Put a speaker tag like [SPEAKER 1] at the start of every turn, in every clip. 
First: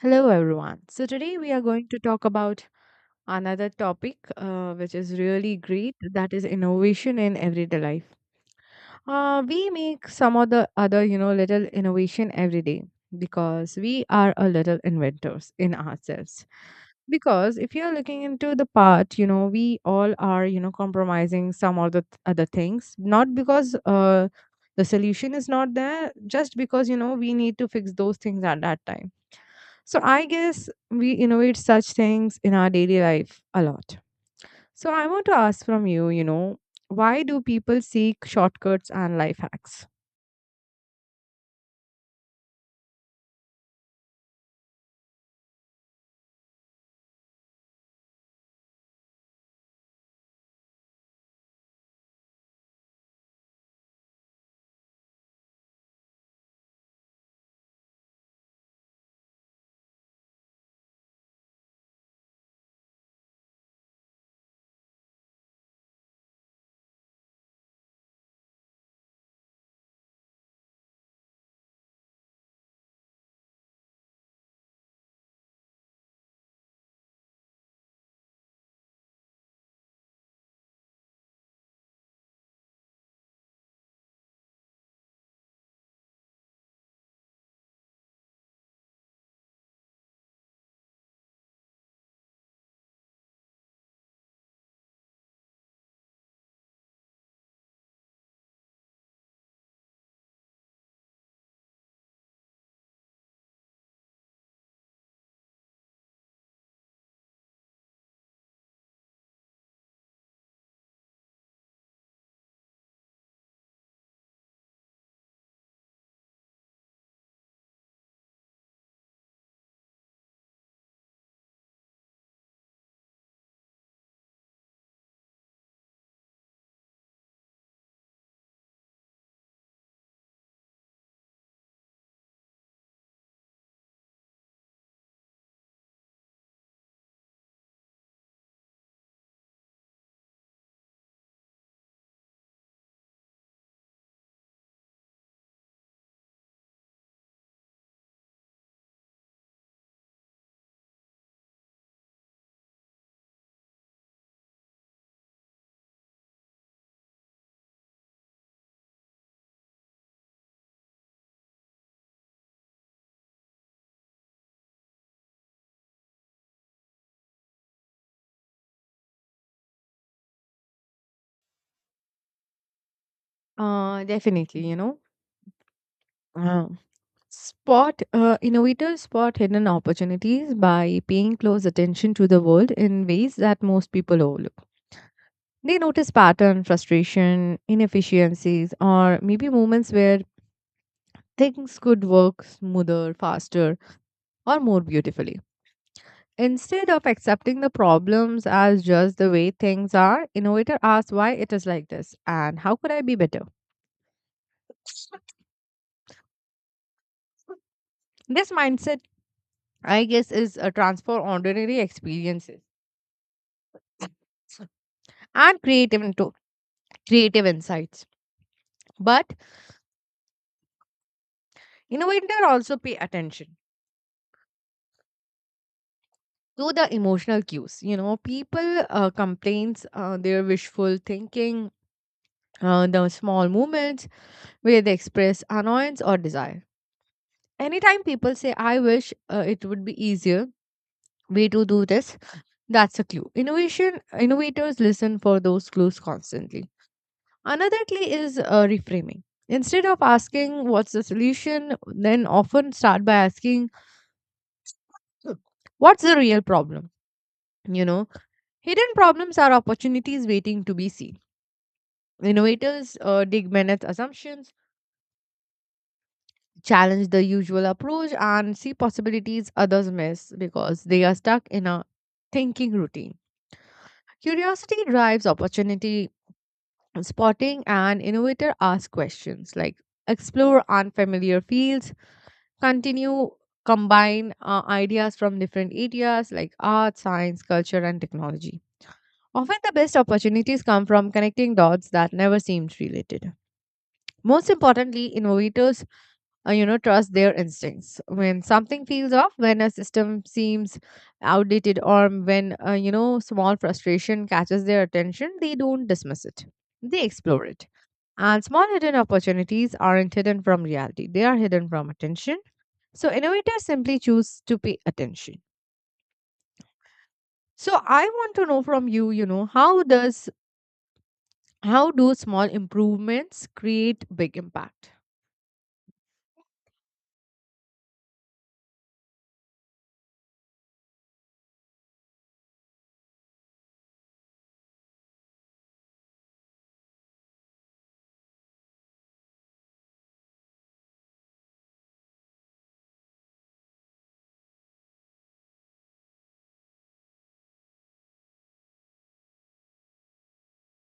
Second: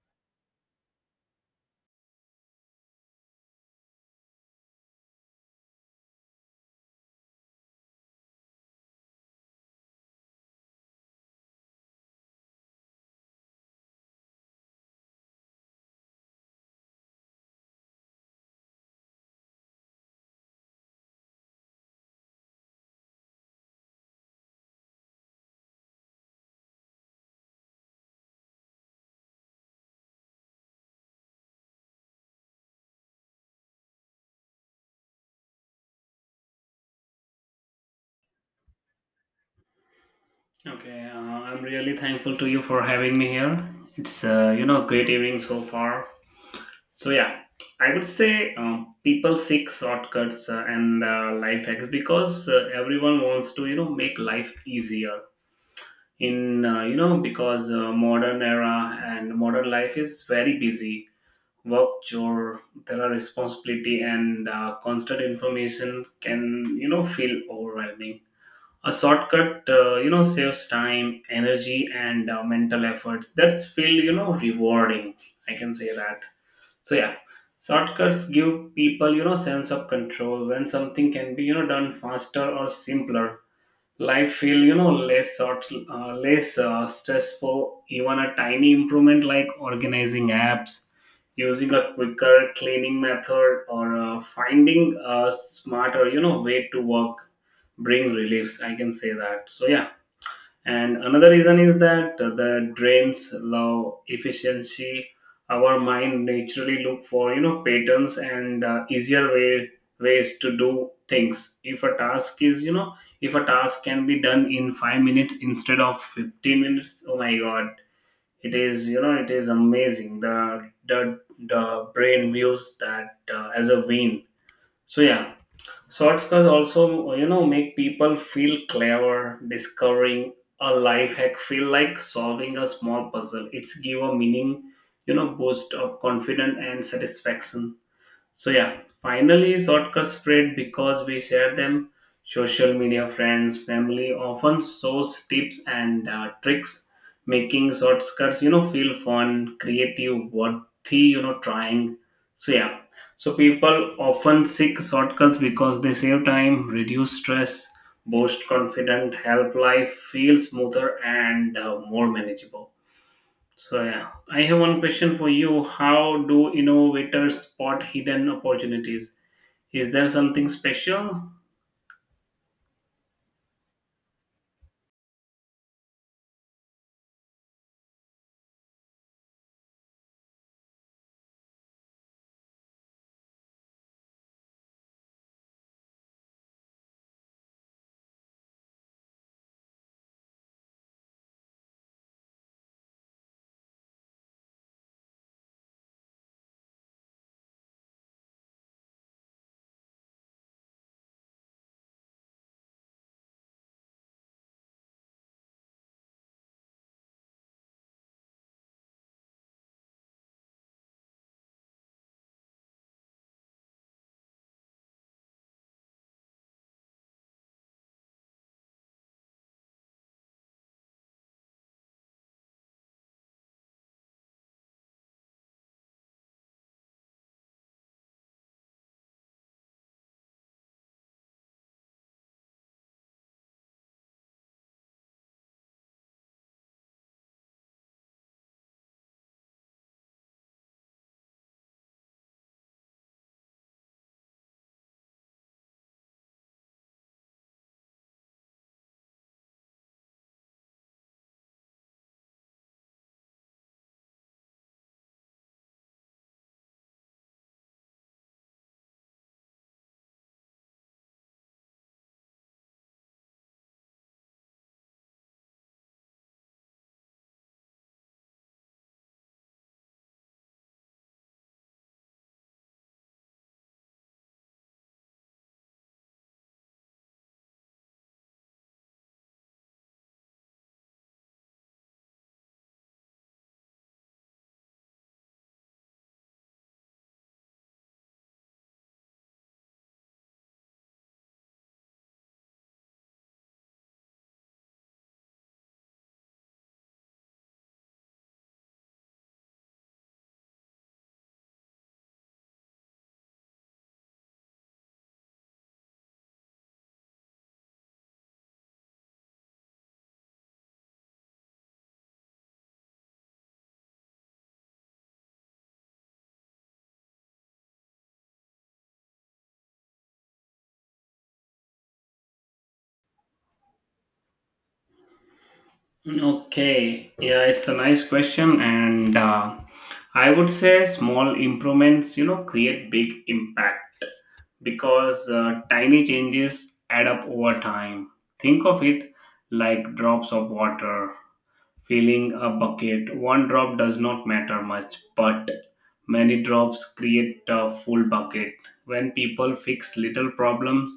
[SPEAKER 1] Hello, everyone. So, today we are going to talk about another topic which is really great, that is innovation in everyday life. We make some of the other, you know, little innovation every day because we are a little inventors in ourselves. Because if you're looking into the part, you know, we all are, you know, compromising some of the other things, not because the solution is not there, just because, you know, we need to fix those things at that time, so I guess we innovate such things in our daily life a lot. So I want to ask from you, you know, why do people seek shortcuts and life hacks?
[SPEAKER 2] Okay, I'm really thankful to you for having me here. It's you know great evening so far. So yeah, I would say people seek shortcuts and life hacks because everyone wants to you know make life easier. In you know because modern era and modern life is very busy. Work chore, there are responsibility and constant information can you know feel overwhelming. A shortcut you know saves time energy and mental effort that's feel you know rewarding, I can say that. So yeah, shortcuts give people you know sense of control. When something can be you know done faster or simpler, life feel you know less short, less stressful. Even a tiny improvement like organizing apps, using a quicker cleaning method, or finding a smarter you know way to work bring reliefs, I can say that. So yeah, and another reason is that the drains love efficiency. Our mind naturally look for you know patterns and easier ways to do things. If a task is you know if a task can be done in 5 minutes instead of 15 minutes, oh my god, it is you know it is amazing. The brain views that as a win. So yeah, shortcuts also, you know, make people feel clever. Discovering a life hack feel like solving a small puzzle. It's give a meaning, you know, boost of confidence and satisfaction. So yeah, finally shortcuts spread because we share them. Social media friends, family often shows tips and tricks, making shortcuts you know feel fun, creative, worthy you know trying. So yeah, so people often seek shortcuts because they save time, reduce stress, boost confidence, help life feel smoother and more manageable. So yeah, I have one question for you. How do innovators spot hidden opportunities? Is there something special?
[SPEAKER 1] Definitely, you know. Uh, spot Innovators spot hidden opportunities by paying close attention to the world in ways that most people overlook. They notice pattern, frustration, inefficiencies, or maybe moments where things could work smoother, faster, or more beautifully. Instead of accepting the problems as just the way things are, innovator asks why it is like this and how could I be better. This mindset, I guess, is a transfer ordinary experiences and creative into creative insights. But innovator also pay attention to the emotional cues. You know, people complains their wishful thinking, the small moments where they express annoyance or desire. Anytime people say, "I wish it would be easier," way to do this, that's a clue. Innovation Innovators listen for those clues constantly. Another clue is reframing. Instead of asking what's the solution, then often start by asking what's the real problem, you know. Hidden problems are opportunities waiting to be seen. Innovators dig beneath assumptions, challenge the usual approach, and see possibilities others miss because they are stuck in a thinking routine. Curiosity drives opportunity. Spotting an innovator ask questions like, explore unfamiliar fields, continue, combine ideas from different areas like art, science, culture, and technology. Often, the best opportunities come from connecting dots that never seemed related. Most importantly, innovators you know, trust their instincts. When something feels off, when a system seems outdated, or when you know, small frustration catches their attention, they don't dismiss it, they explore it. And small hidden opportunities aren't hidden from reality, they are hidden from attention. So innovators simply choose to pay attention. So I want to know from you, you know, how do small improvements create big impact?
[SPEAKER 2] Okay, yeah, it's a nice question, and I would say small improvements, you know, create big impact because tiny changes add up over time. Think of it like drops of water. Filling a bucket, one drop does not matter much, but many drops create a full bucket. When people fix little problems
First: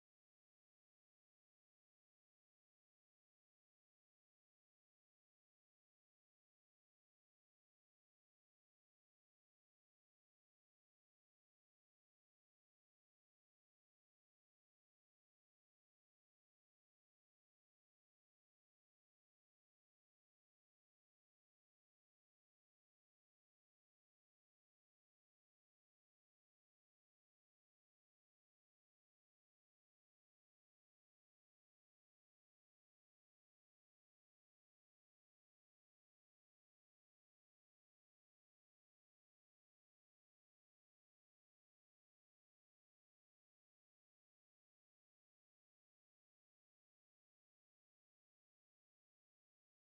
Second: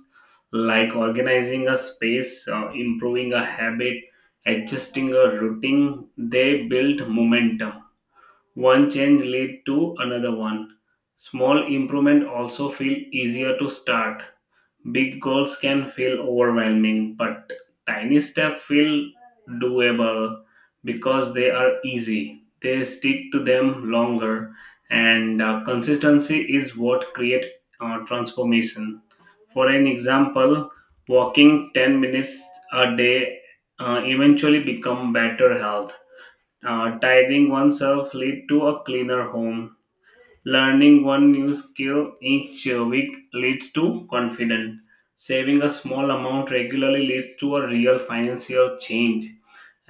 [SPEAKER 2] like organizing a space, improving a habit, adjusting a routine, they build momentum. One change lead to another one. Small improvement also feel easier to start. Big goals can feel overwhelming, but tiny steps feel doable because they are easy. They stick to them longer, and consistency is what creates transformation. For an example, walking 10 minutes a day eventually become better health. Tiring oneself lead to a cleaner home. Learning one new skill each week leads to confidence. Saving a small amount regularly leads to a real financial change.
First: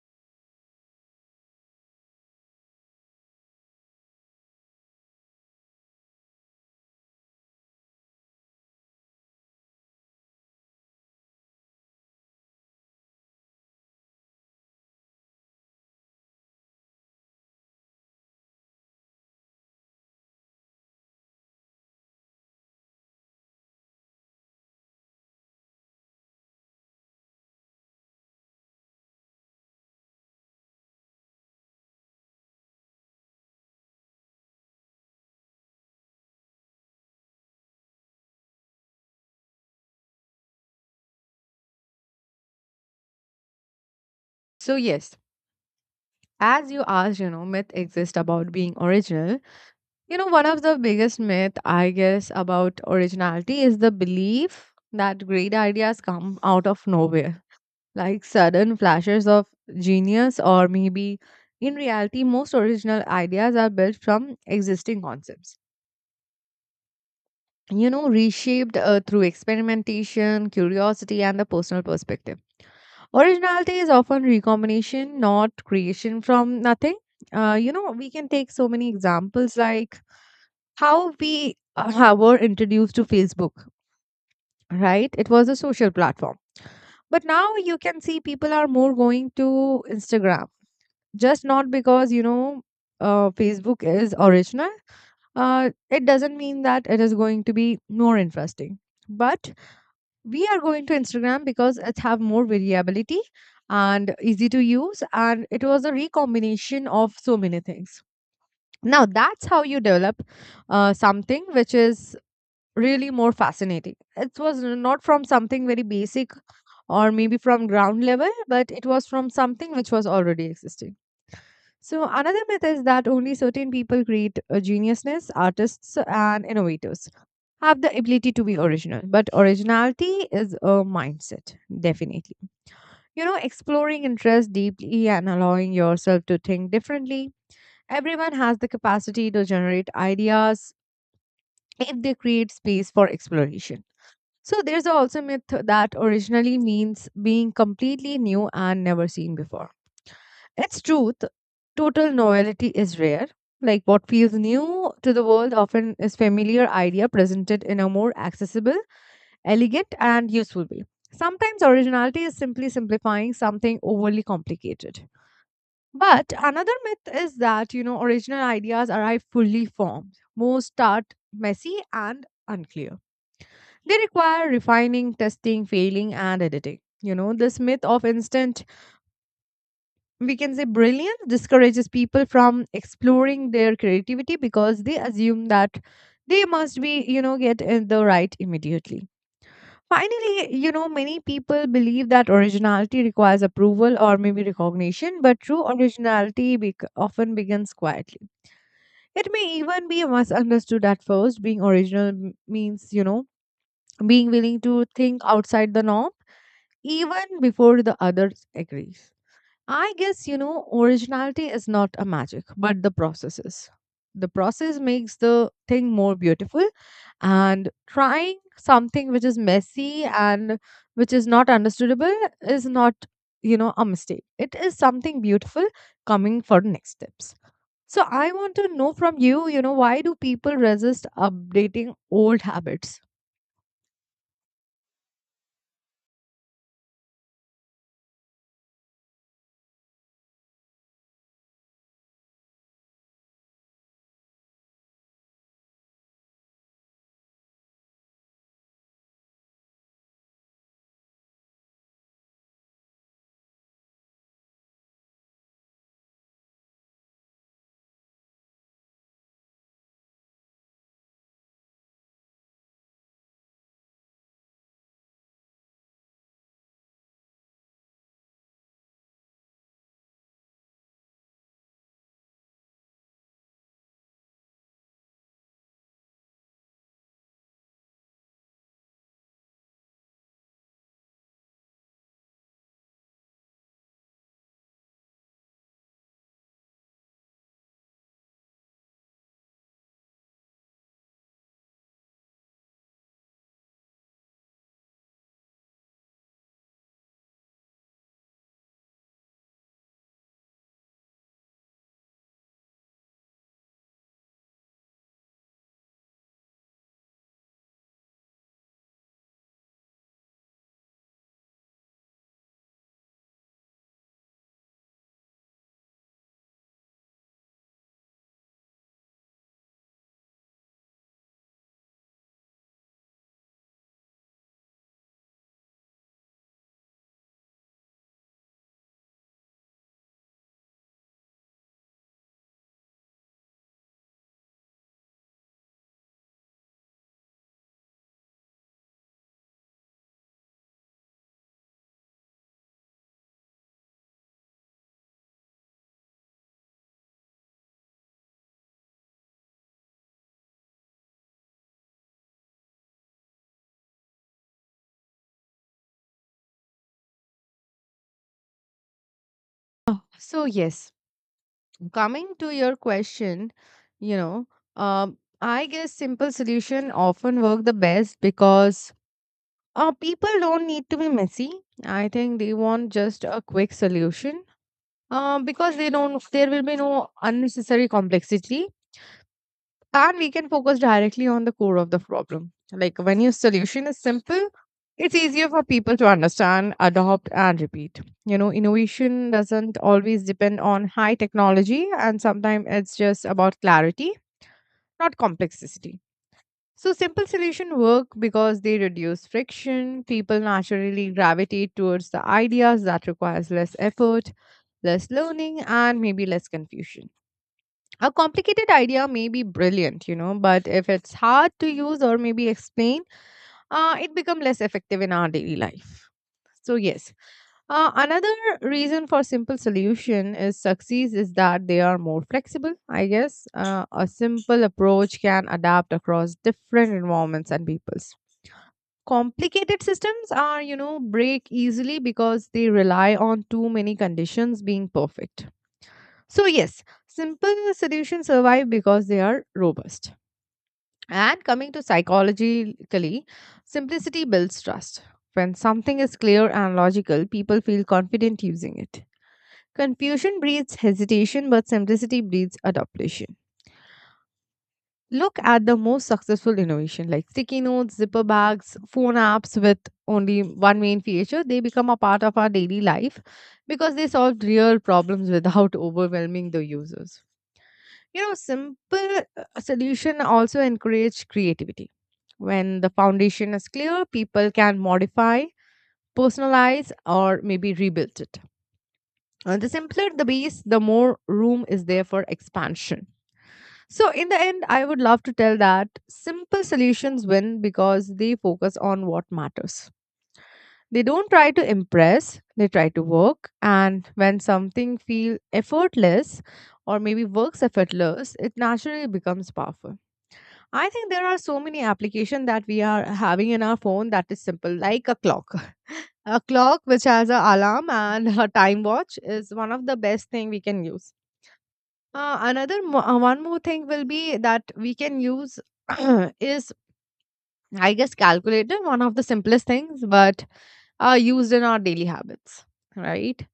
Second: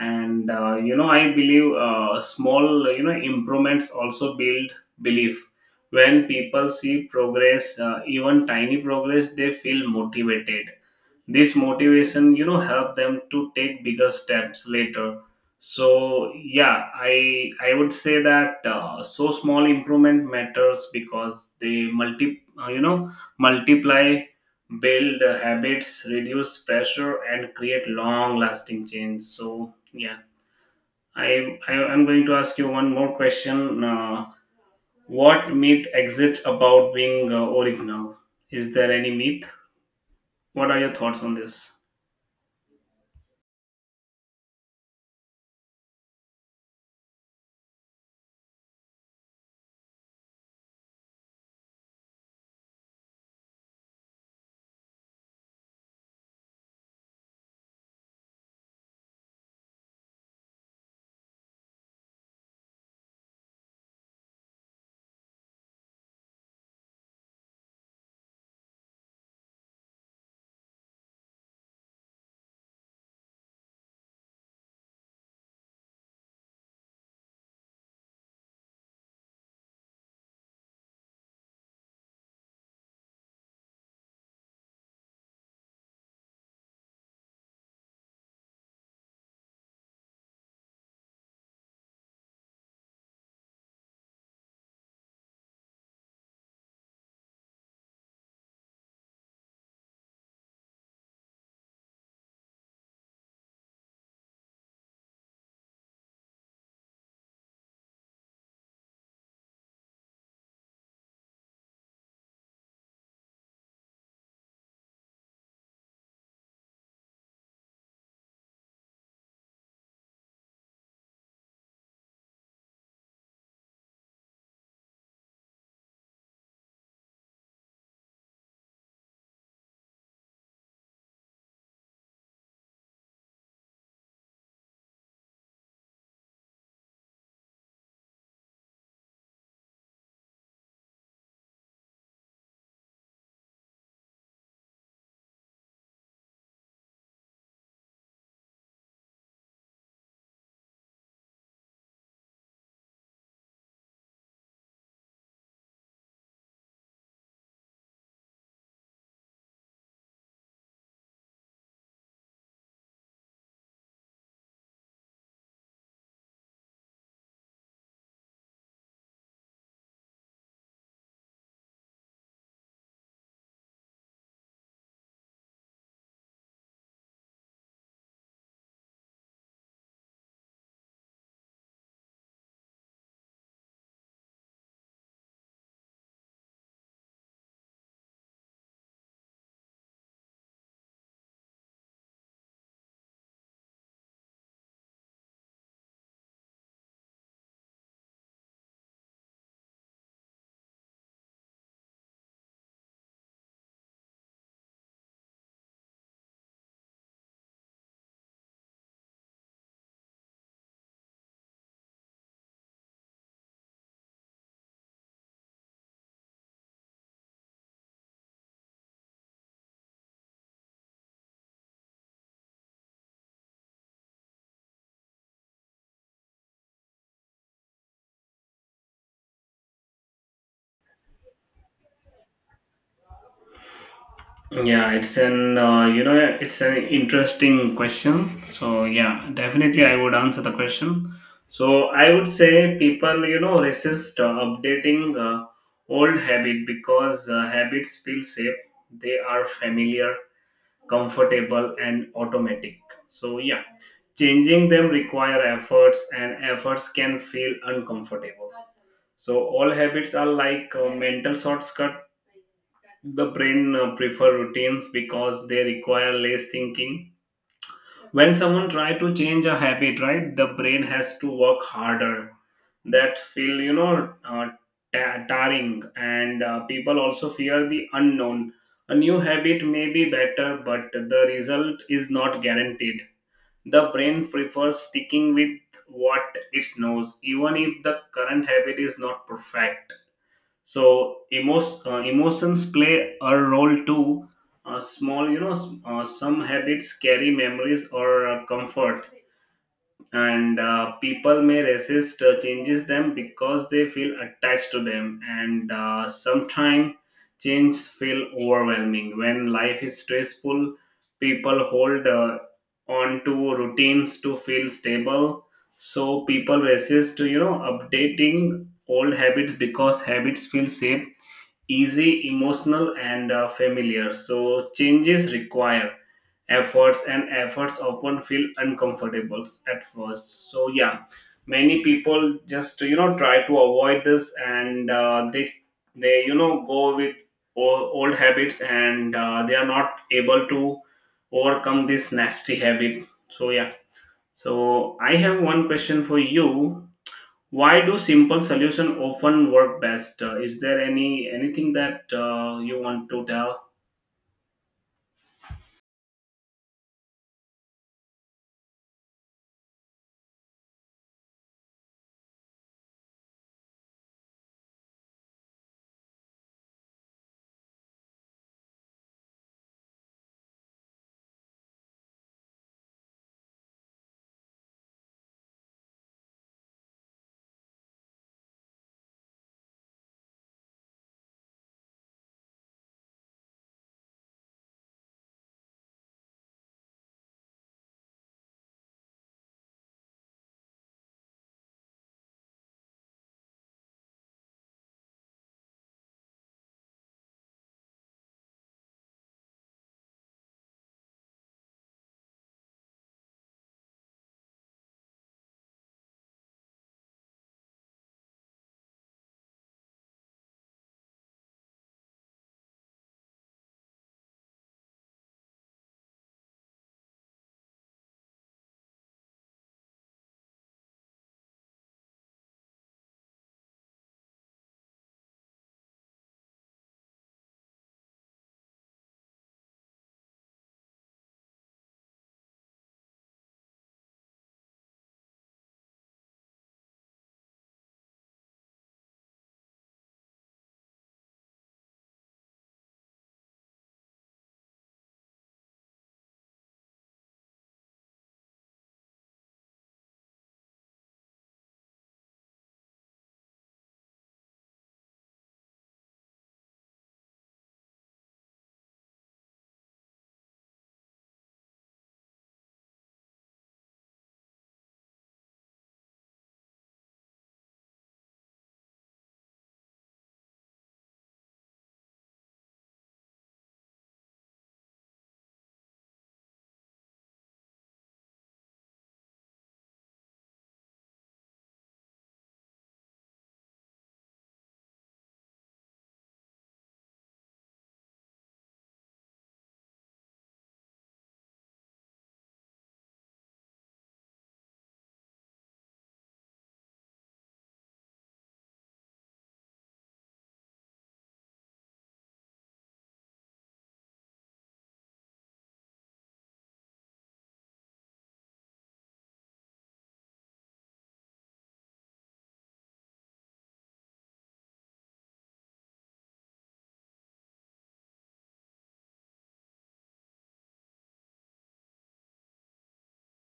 [SPEAKER 2] And you know, I believe small you know improvements also build belief. When people see progress, even tiny progress, they feel motivated. This motivation you know help them to take bigger steps later. So yeah, i would say that so small improvement matters because they multi you know multiply, build habits, reduce pressure, and create long lasting change. So yeah, I'm going to ask you one more question. What myth exists about being original? Is there any myth? What are your thoughts on this?
[SPEAKER 1] So yes, as you asked, you know, myth exists about being original. You know, one of the biggest myth, I guess, about originality is the belief that great ideas come out of nowhere, like sudden flashes of genius, or maybe in reality, most original ideas are built from existing concepts. You know, reshaped through experimentation, curiosity, and the personal perspective. Originality is often recombination, not creation from nothing. You know, we can take so many examples like how we were introduced to Facebook, right? It was a social platform. But now you can see people are more going to Instagram, just not because, you know, Facebook is original. It doesn't mean that it is going to be more interesting. But we are going to Instagram because it have more variability and easy to use. And it was a recombination of so many things. Now, that's how you develop something which is really more fascinating. It was not from something very basic or maybe from ground level, but it was from something which was already existing. So, another myth is that only certain people create geniusness, artists, and innovators have the ability to be original. But originality is a mindset, definitely. You know, exploring interest deeply and allowing yourself to think differently. Everyone has the capacity to generate ideas if they create space for exploration. So there's also myth that originally means being completely new and never seen before. It's truth. Total novelty is rare. Like what feels new to the world often is familiar idea presented in a more accessible, elegant, and useful way. Sometimes originality is simply simplifying something overly complicated. But another myth is that, you know, original ideas arrive fully formed. Most start messy and unclear. They require refining, testing, failing, and editing. You know, this myth of instant, we can say brilliance, discourages people from exploring their creativity because they assume that they must be, you know, get in the right immediately. Finally, you know, many people believe that originality requires approval or maybe recognition, but true originality bec often begins quietly. It may even be misunderstood at first. Being original means, you know, being willing to think outside the norm even before the others agrees. I guess, you know, originality is not a magic, but the process is. The process makes the thing more beautiful, and trying something which is messy and which is not understandable is not, you know, a mistake. It is something beautiful coming for the next steps. So I want to know from you, you know, why do people resist updating old habits?
[SPEAKER 2] Yeah, it's an you know it's an interesting question. So yeah, definitely I would answer the question. So I would say people you know resist updating old habit because habits feel safe. They are familiar, comfortable, and automatic. So yeah, changing them require efforts, and efforts can feel uncomfortable. So all habits are like mental shortcuts. The brain prefer routines because they require less thinking. When someone try to change a habit, right, the brain has to work harder. That feel you know tiring and people also fear the unknown. A new habit may be better, but the result is not guaranteed. The brain prefers sticking with what it knows, even if the current habit is not perfect. So emotions play a role too. Small you know some habits carry memories or comfort, and people may resist changes them because they feel attached to them, and sometimes change feel overwhelming. When life is stressful, people hold on to routines to feel stable. So people resist to you know updating old habits because habits feel safe, easy, emotional, and familiar. So changes require efforts, and efforts often feel uncomfortable at first. So yeah, many people just you know try to avoid this, and they you know go with old habits, and they are not able to overcome this nasty habit. So yeah. So I have one question for you. Why do simple solution often work best? Is there any anything that you want to tell?
[SPEAKER 1] Oh, so yes, coming to your question, you know, I guess simple solution often work the best because people don't need to be messy. I think they want just a quick solution because they don't. There will be no unnecessary complexity. And we can focus directly on the core of the problem. Like when your solution is simple, it's easier for people to understand, adopt, and repeat. You know, innovation doesn't always depend on high technology, and sometimes it's just about clarity, not complexity. So, simple solutions work because they reduce friction. People naturally gravitate towards the ideas that requires less effort, less learning, and maybe less confusion. A complicated idea may be brilliant, you know, but if it's hard to use or maybe explain, it becomes less effective in our daily life. So, yes, another reason for simple solution is success is that they are more flexible. I guess a simple approach can adapt across different environments and peoples. Complicated systems are, you know, break easily because they rely on too many conditions being perfect. So, yes, simple solutions survive because they are robust. And coming to psychologically, simplicity builds trust. When something is clear and logical, people feel confident using it. Confusion breeds hesitation, but simplicity breeds adaptation. Look at the most successful innovation like sticky notes, zipper bags, phone apps with only one main feature. They become a part of our daily life because they solved real problems without overwhelming the users. You know, simple solution also encourage creativity. When the foundation is clear, people can modify, personalize, or maybe rebuild it. The simpler the base, the more room is there for expansion. So, in the end, I would love to tell that simple solutions win because they focus on what matters. They don't try to impress, they try to work. And when something feels effortless or maybe works effortless, it naturally becomes powerful. I think there are so many applications that we are having in our phone that is simple, like a clock. A clock which has an alarm and a time watch is one of the best thing we can use. One more thing will be that we can use is, I guess, calculator, one of the simplest things, but are used in our daily habits, right?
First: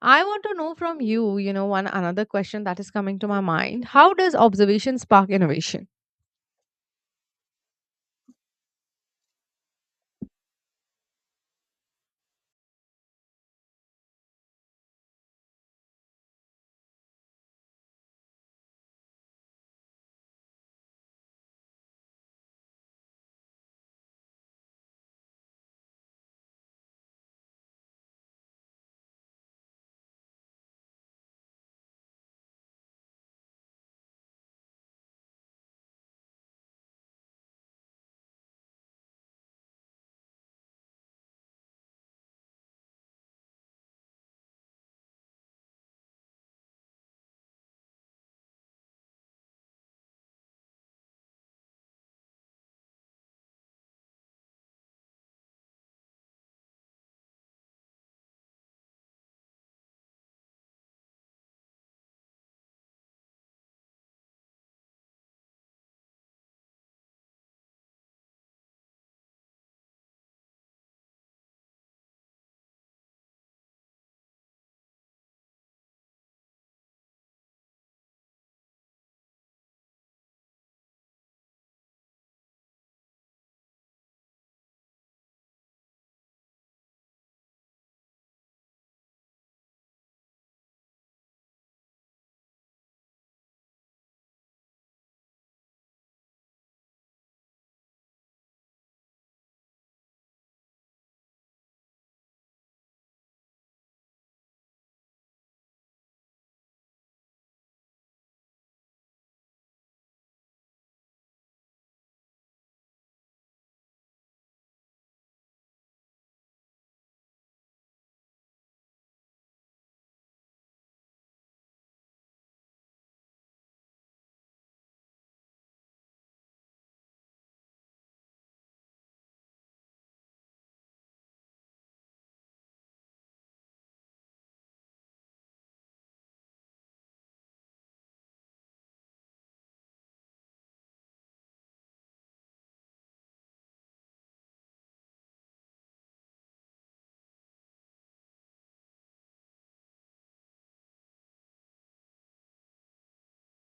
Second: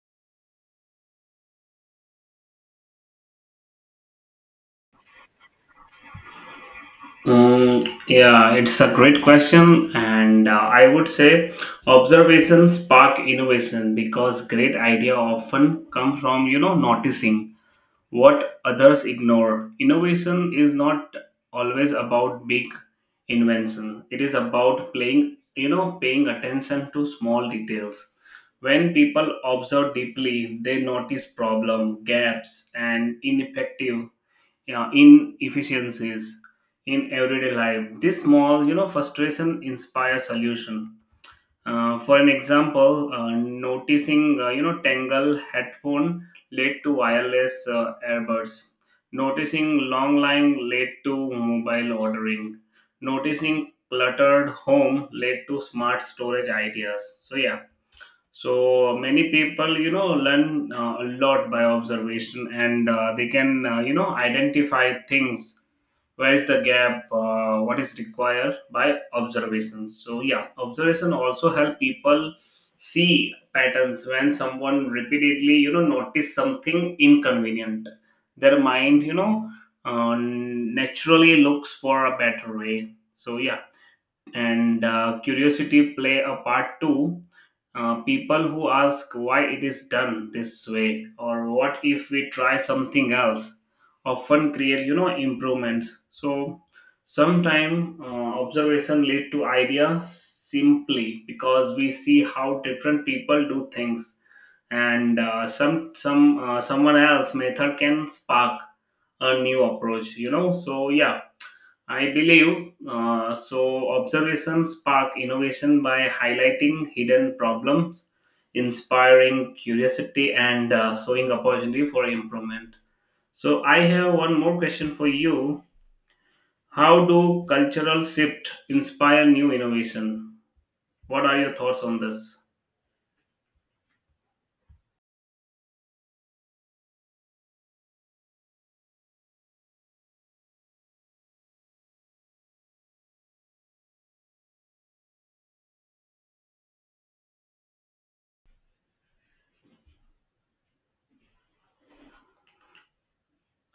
[SPEAKER 1] I want to know from you, you know, one another question that is coming to my mind. How does observation spark innovation?
[SPEAKER 2] Yeah, it's a great question, and I would say observation spark innovation because great idea often come from you know noticing what others ignore. Innovation is not always about big invention. It is about playing, you know, paying attention to small details. When people observe deeply, they notice problem, gaps, and ineffective, you know, inefficiencies in everyday life. This small, you know, frustration inspires solution. For an example, noticing you know tangle headphone led to wireless earbuds. Noticing long line led to mobile ordering. Noticing cluttered home led to smart storage ideas. So yeah, so many people you know learn a lot by observation, and they can you know identify things where's the gap, what is required by observation. So yeah, observation also help people see patterns. When someone repeatedly you know notice something inconvenient, their mind you know naturally looks for a better way. So yeah, and curiosity play a part too. People who ask why it is done this way or what if we try something else often create you know improvements. So sometimes observation lead to ideas simply because we see how different people do things, and someone else method can spark a new approach, you know. So yeah, I believe so, observations spark innovation by highlighting hidden problems, inspiring curiosity, and showing opportunity for improvement. So, I have one more question for you. How do cultural shift inspire new innovation? What are your thoughts on this?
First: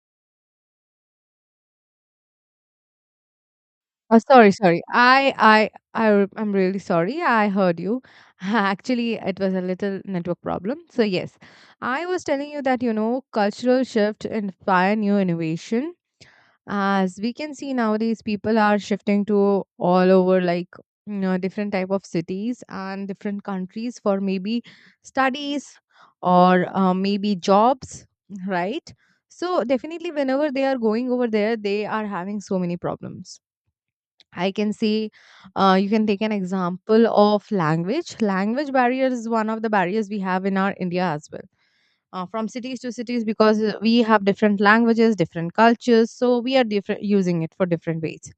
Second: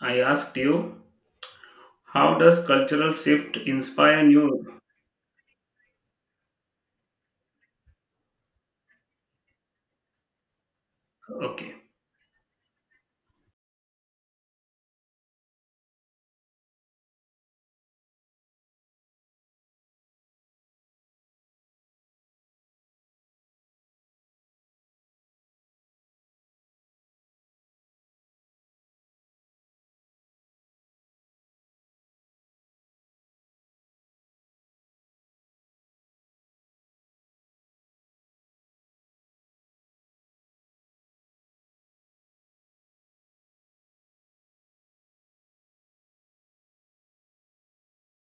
[SPEAKER 2] I asked you, how does cultural shift
[SPEAKER 1] Oh,
[SPEAKER 2] inspire
[SPEAKER 1] sorry,
[SPEAKER 2] new?
[SPEAKER 1] sorry. I'm really sorry. I heard you. Actually, it was a little network problem. So yes,
[SPEAKER 2] Okay.
[SPEAKER 1] I was telling you that, you know, cultural shift inspire new innovation. As we can see nowadays, people are shifting to all over, like, you know, different type of cities and different countries for maybe studies or maybe jobs, right? So definitely, whenever they are going over there, they are having so many problems. I can see, you can take an example of language. Language barriers is one of the barriers we have in our India as well. From cities to cities, because we have different languages, different cultures, so we are different using it for different ways.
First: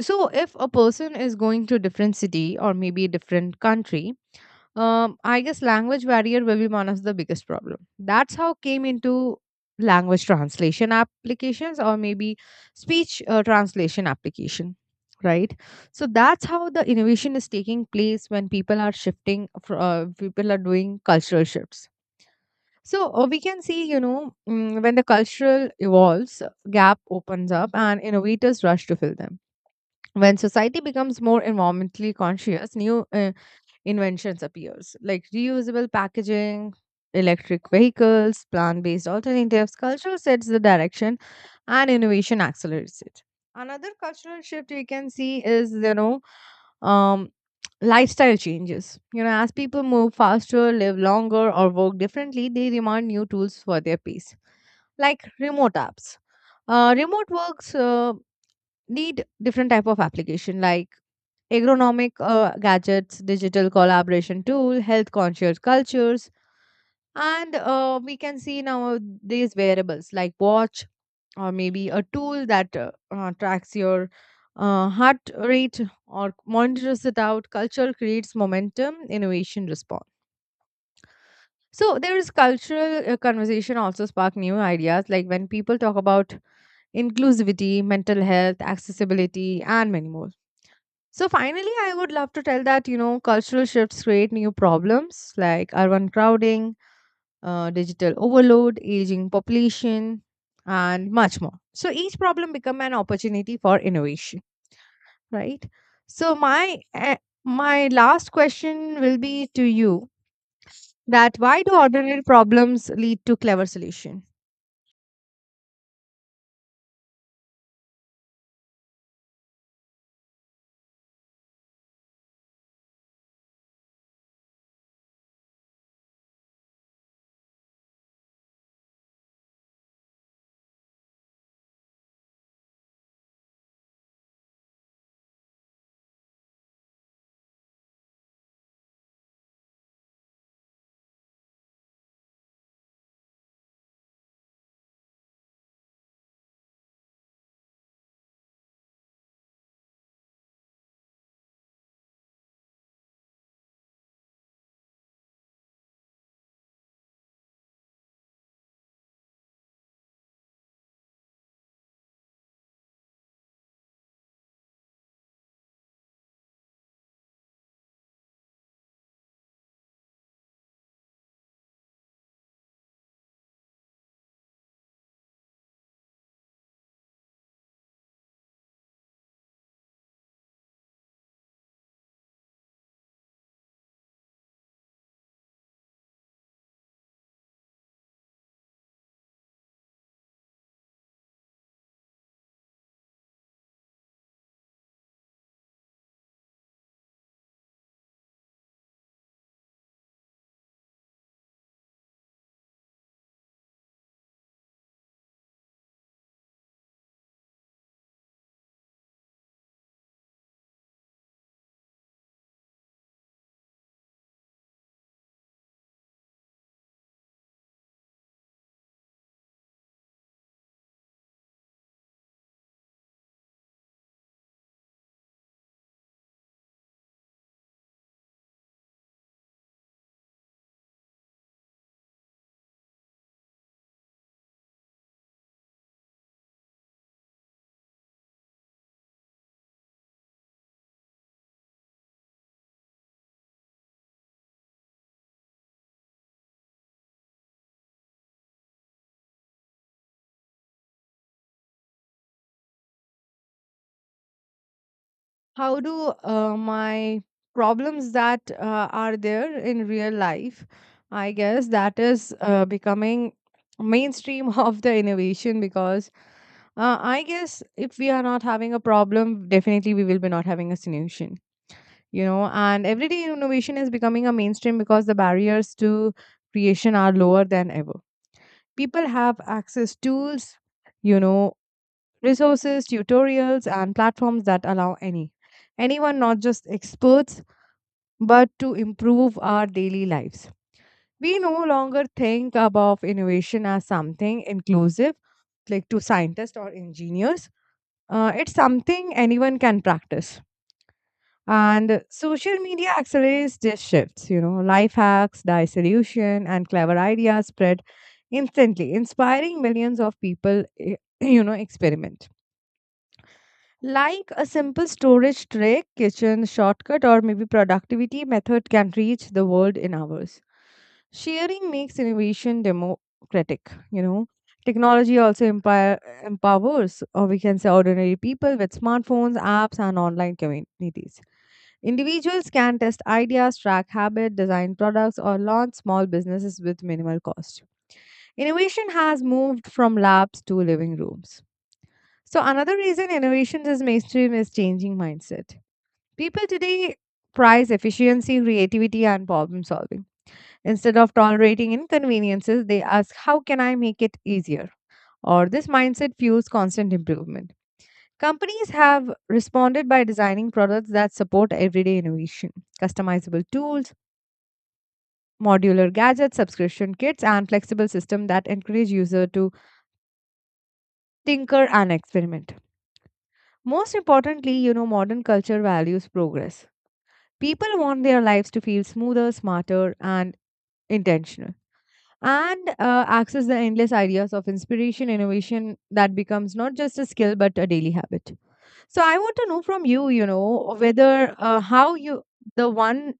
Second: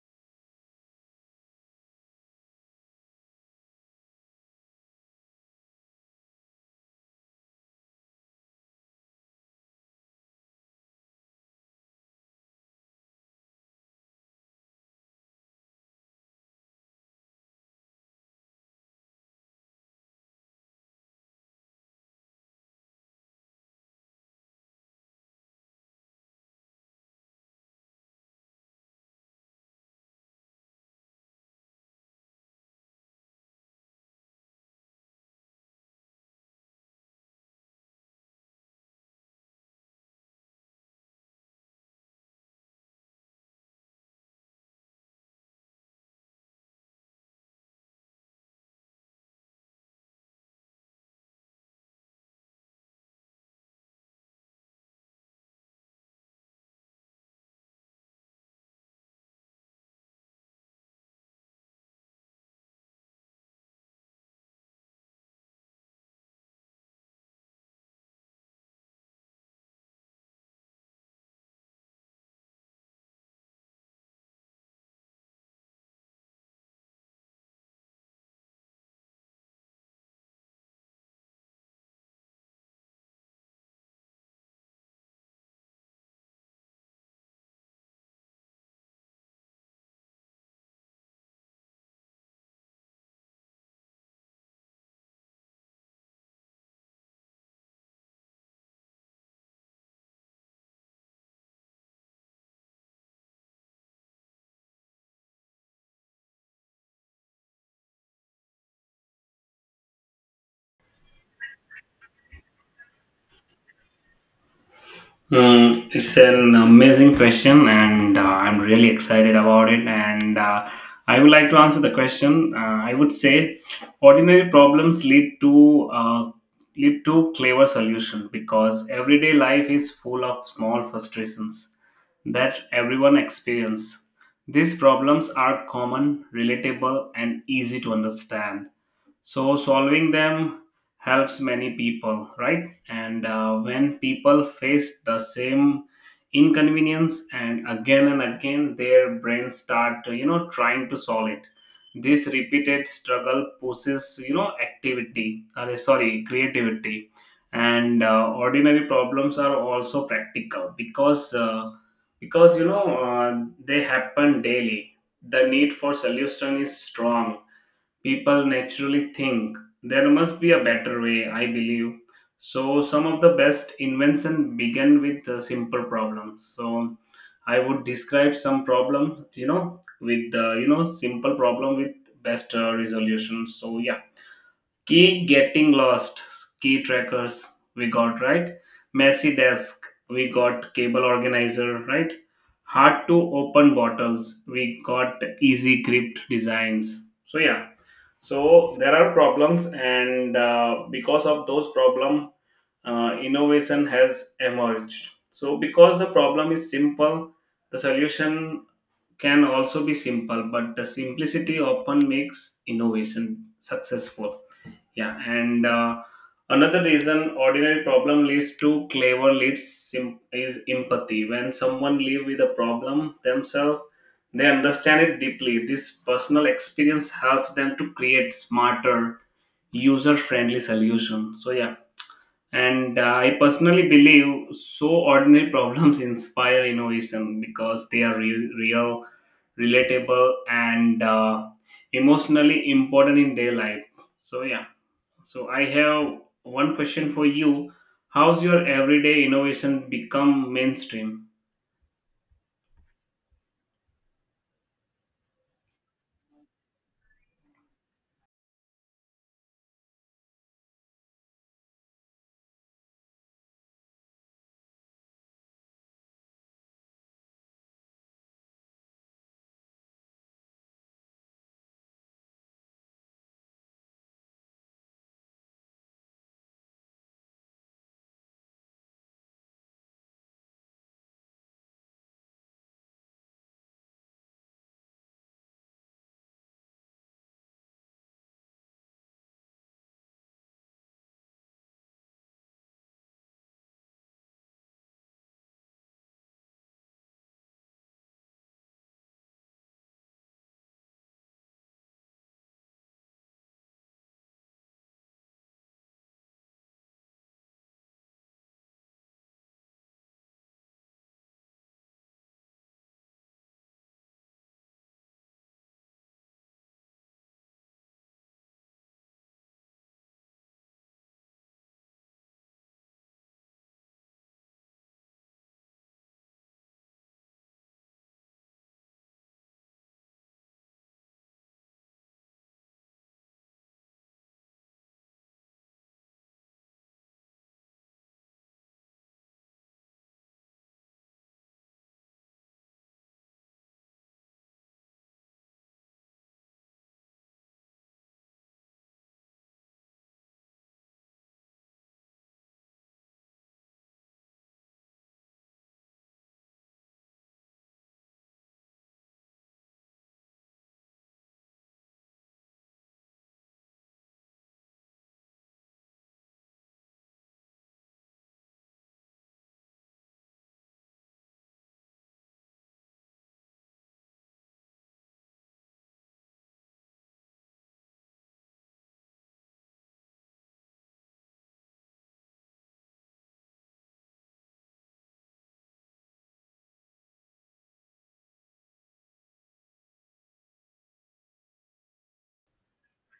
[SPEAKER 1] So if a person is going to a different city or maybe a different country, I guess language barrier will be one of the biggest problem. That's how came into language translation applications or maybe speech translation application, right? So that's how the innovation is taking place when people are shifting. People are doing cultural shifts. So we can see, you know, when the cultural evolves, gap opens up and innovators rush to fill them. When society becomes more environmentally conscious, new inventions appears like reusable packaging, electric vehicles, plant-based alternatives. Culture sets the direction and innovation accelerates it. Another cultural shift we can see is, you know um, lifestyle changes. You know, as people move faster, live longer, or work differently, they demand new tools for their pace, like remote apps, remote works need different type of application like agronomic gadgets, digital collaboration tool, health conscious cultures, and we can see now these wearables like watch or maybe a tool that tracks your heart rate or monitors it out. Culture creates momentum, innovation response. So there is cultural conversation also spark new ideas like when people talk about inclusivity, mental health, accessibility, and many more. So finally, I would love to tell that, you know, cultural shifts create new problems like urban crowding, digital overload, aging population, and much more. So each problem become an opportunity for innovation, right? So my last question will be to you, that why do ordinary problems lead to clever solution?
[SPEAKER 2] Mm, it's an amazing question, and I'm really excited about it. And I would like to answer the question. I would say ordinary problems lead to clever solution because everyday life is full of small frustrations that everyone experience. These problems are common, relatable, and easy to understand, so solving them helps many people, right? And when people face the same inconvenience and again, their brains start, you know, trying to solve it. This repeated struggle pushes, you know, activity, sorry, creativity. And ordinary problems are also practical because, you know, they happen daily. The need for solution is strong. People naturally think there must be a better way, I believe. So some of the best invention begin with simple problems. So I would describe some problem you know with you know simple problem with best resolution. So yeah, key getting lost, key trackers, we got right. Messy desk, we got cable organizer, right. Hard to open bottles, we got easy grip designs. So yeah, so there are problems, and because of those problem, innovation has emerged. So because the problem is simple, the solution can also be simple, but the simplicity often makes innovation successful. Yeah, and another reason ordinary problem leads to clever is empathy. When someone live with a problem themselves, they understand it deeply. This personal experience helps them to create smarter, user-friendly solution. So yeah, and I personally believe so ordinary problems inspire innovation because they are real, relatable, and emotionally important in their life. So yeah. So I have one question for you. How's your everyday innovation become mainstream?
[SPEAKER 1] How do my problems that are there in real life, I guess that is becoming mainstream of the innovation, because I guess if we are not having a problem, definitely we will be not having a solution, you know. And everyday innovation is becoming a mainstream because the barriers to creation are lower than ever. People have access tools, you know, resources, tutorials, and platforms that allow anyone, not just experts, but to improve our daily lives. We no longer think about innovation as something inclusive, like to scientists or engineers. It's something anyone can practice. And social media accelerates these shifts. You know, life hacks, die solution, and clever ideas spread instantly, inspiring millions of people. You know, experiment. Like a simple storage trick, kitchen shortcut, or maybe productivity method can reach the world in hours. Sharing makes innovation democratic, you know. Technology also empower, Empowers, or we can say, ordinary people with smartphones, apps, and online communities. Individuals can test ideas, track habit, design products, or launch small businesses with minimal cost. Innovation has moved from labs to living rooms. So another reason innovations is mainstream is changing mindset. People today prize efficiency, creativity, and problem solving. Instead of tolerating inconveniences, they ask, how can I make it easier? Or this mindset fuels constant improvement. Companies have responded by designing products that support everyday innovation, customizable tools, modular gadgets, subscription kits, and flexible systems that encourage user to tinker and experiment. Most importantly, you know, modern culture values progress. People want their lives to feel smoother, smarter, and intentional, and access the endless ideas of inspiration, innovation that becomes not just a skill but a daily habit. So I want to know from you, you know, whether how you, the one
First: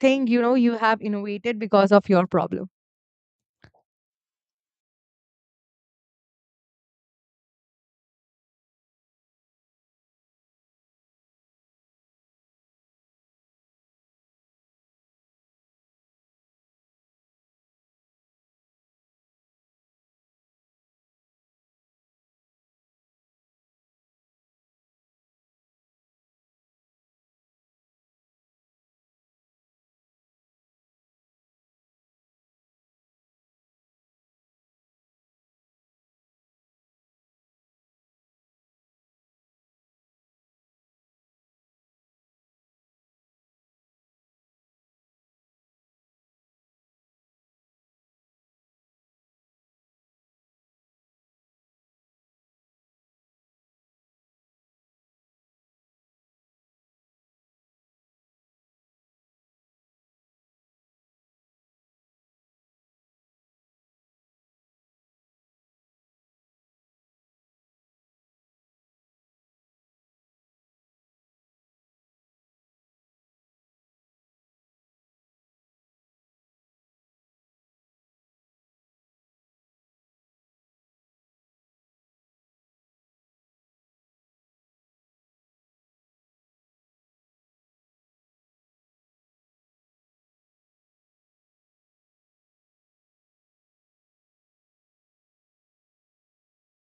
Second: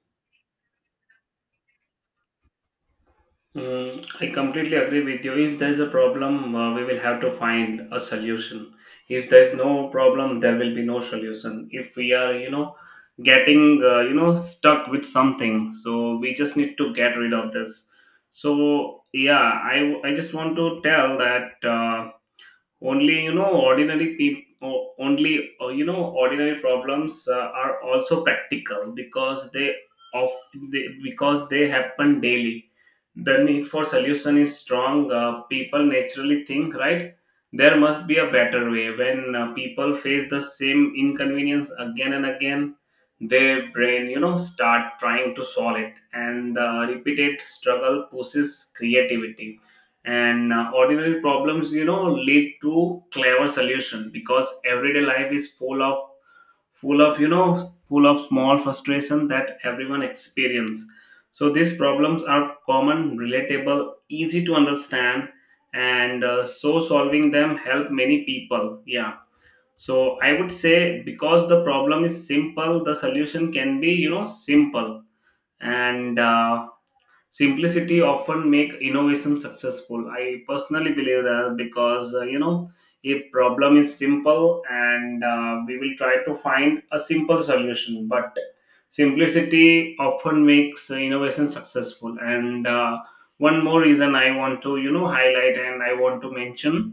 [SPEAKER 1] think, you know, you have innovated because of your problem.
[SPEAKER 2] Mm, I completely agree with you. If there's a problem, we will have to find a solution. If there's no problem, there will be no solution. If we are, you know, getting, you know, stuck with something, so we just need to get rid of this. So yeah, I just want to tell that. Only you know ordinary people, only you know ordinary problems are also practical because of because they happen daily. The need for solution is strong. People naturally think, right, there must be a better way. When people face the same inconvenience again and again, their brain you know start trying to solve it, and the repeated struggle pushes creativity. And ordinary problems you know lead to clever solution because everyday life is full of you know full of small frustration that everyone experience. So these problems are common, relatable, easy to understand, and so solving them help many people, yeah. So I would say because the problem is simple, the solution can be you know simple, and simplicity often make innovation successful. I personally believe that because you know, a problem is simple, and we will try to find a simple solution, but simplicity often makes innovation successful, and one more reason I want to you know highlight and I want to mention,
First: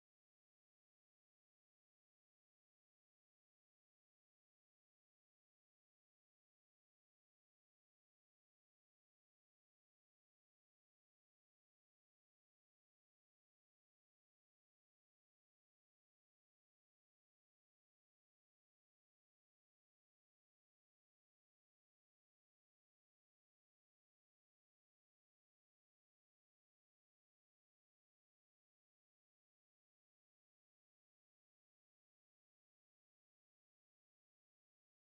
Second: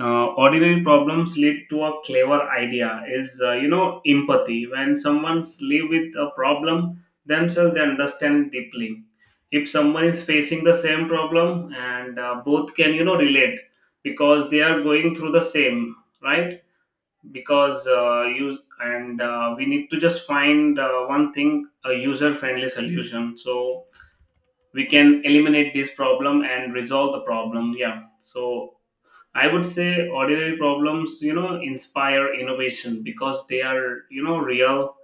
[SPEAKER 2] ordinary problems lead to a clever idea is you know empathy. When someone's live with a problem themselves they understand deeply. If someone is facing the same problem, and both can you know relate because they are going through the same, right? Because you and we need to just find one thing, a user friendly solution, so we can eliminate this problem and resolve the problem, yeah. So I would say ordinary problems, you know, inspire innovation because they are, you know, real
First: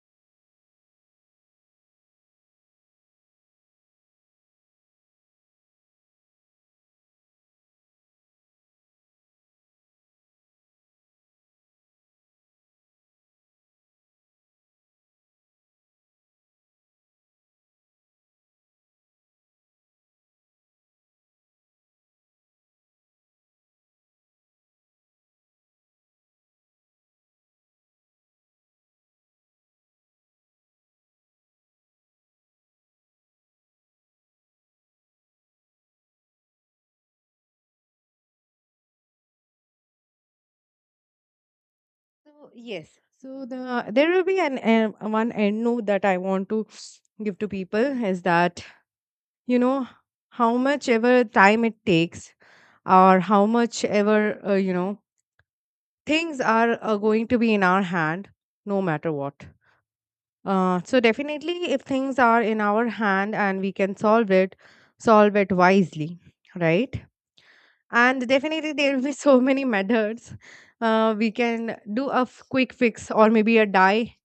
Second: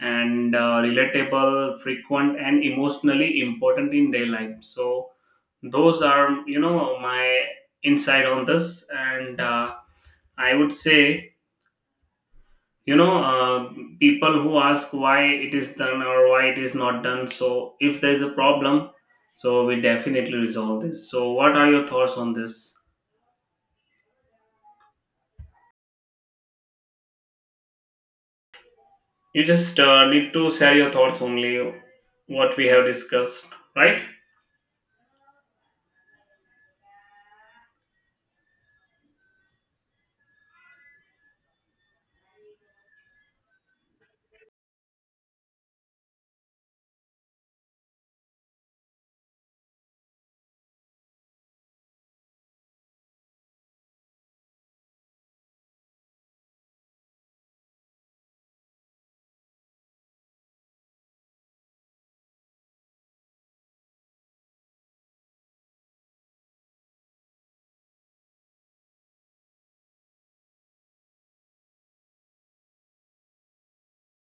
[SPEAKER 2] and relatable, frequent, and emotionally important in their life. So those are, you know, my insight on this. And I would say, you know, people who ask why it is done or why it is not done. So if there is a problem, so we definitely resolve this. So what are your thoughts on this? You just need to share your thoughts only, what we have discussed, right?
[SPEAKER 1] So yes, so there will be an one end note that I want to give to people is that, you know, how much ever time it takes or how much ever you know, things are going to be in our hand, no matter what. So definitely, if things are in our hand and we can solve it wisely, right? And definitely, there will be so many methods. We can do a quick fix or maybe a die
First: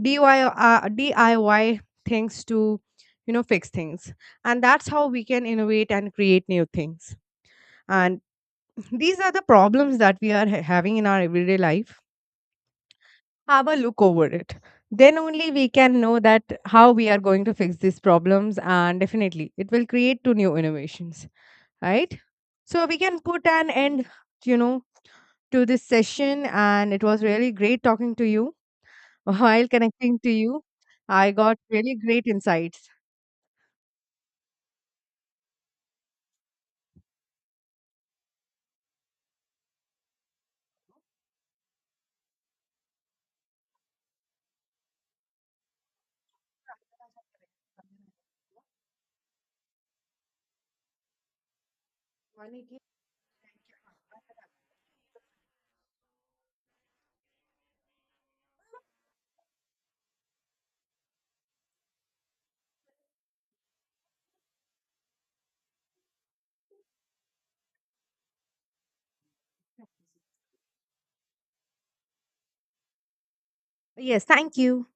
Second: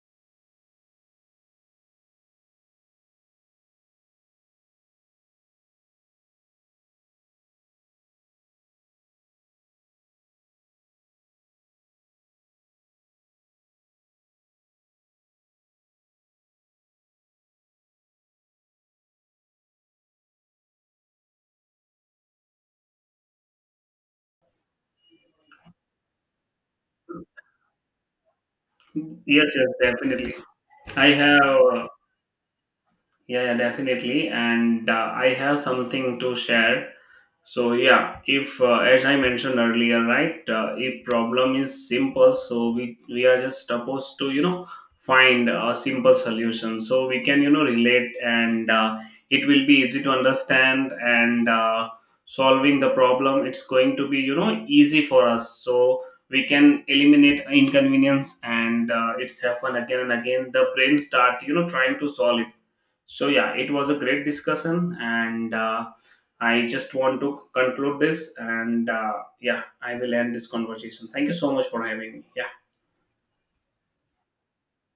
[SPEAKER 1] DIY, DIY things to, you know, fix things. And that's how we can innovate and create new things. And these are the problems that we are having in our everyday life. Have a look over it. Then only we can know that how we are going to fix these problems. And definitely it will create two new innovations, right? So we can put an end, you know, to this session. And it was really great talking to you
[SPEAKER 2] Yes,
[SPEAKER 1] while
[SPEAKER 2] yes,
[SPEAKER 1] connecting to
[SPEAKER 2] definitely.
[SPEAKER 1] you.
[SPEAKER 2] I
[SPEAKER 1] I got
[SPEAKER 2] have.
[SPEAKER 1] really great insights.
[SPEAKER 2] Yeah, yeah, definitely. And I have something to share. So yeah, if as I mentioned earlier, right, if problem is simple, so we are just supposed to you know find a simple solution. So we can you know relate, and it will be easy to understand. And solving the problem, it's going to be you know easy for us. So we can eliminate inconvenience, and it's happen again and again. The brain start you know trying to solve it. So yeah, it was a great discussion, and I just want to conclude this, and yeah, I will end this conversation. Thank you so much for having me. Yeah.
[SPEAKER 1] Yes, thank you.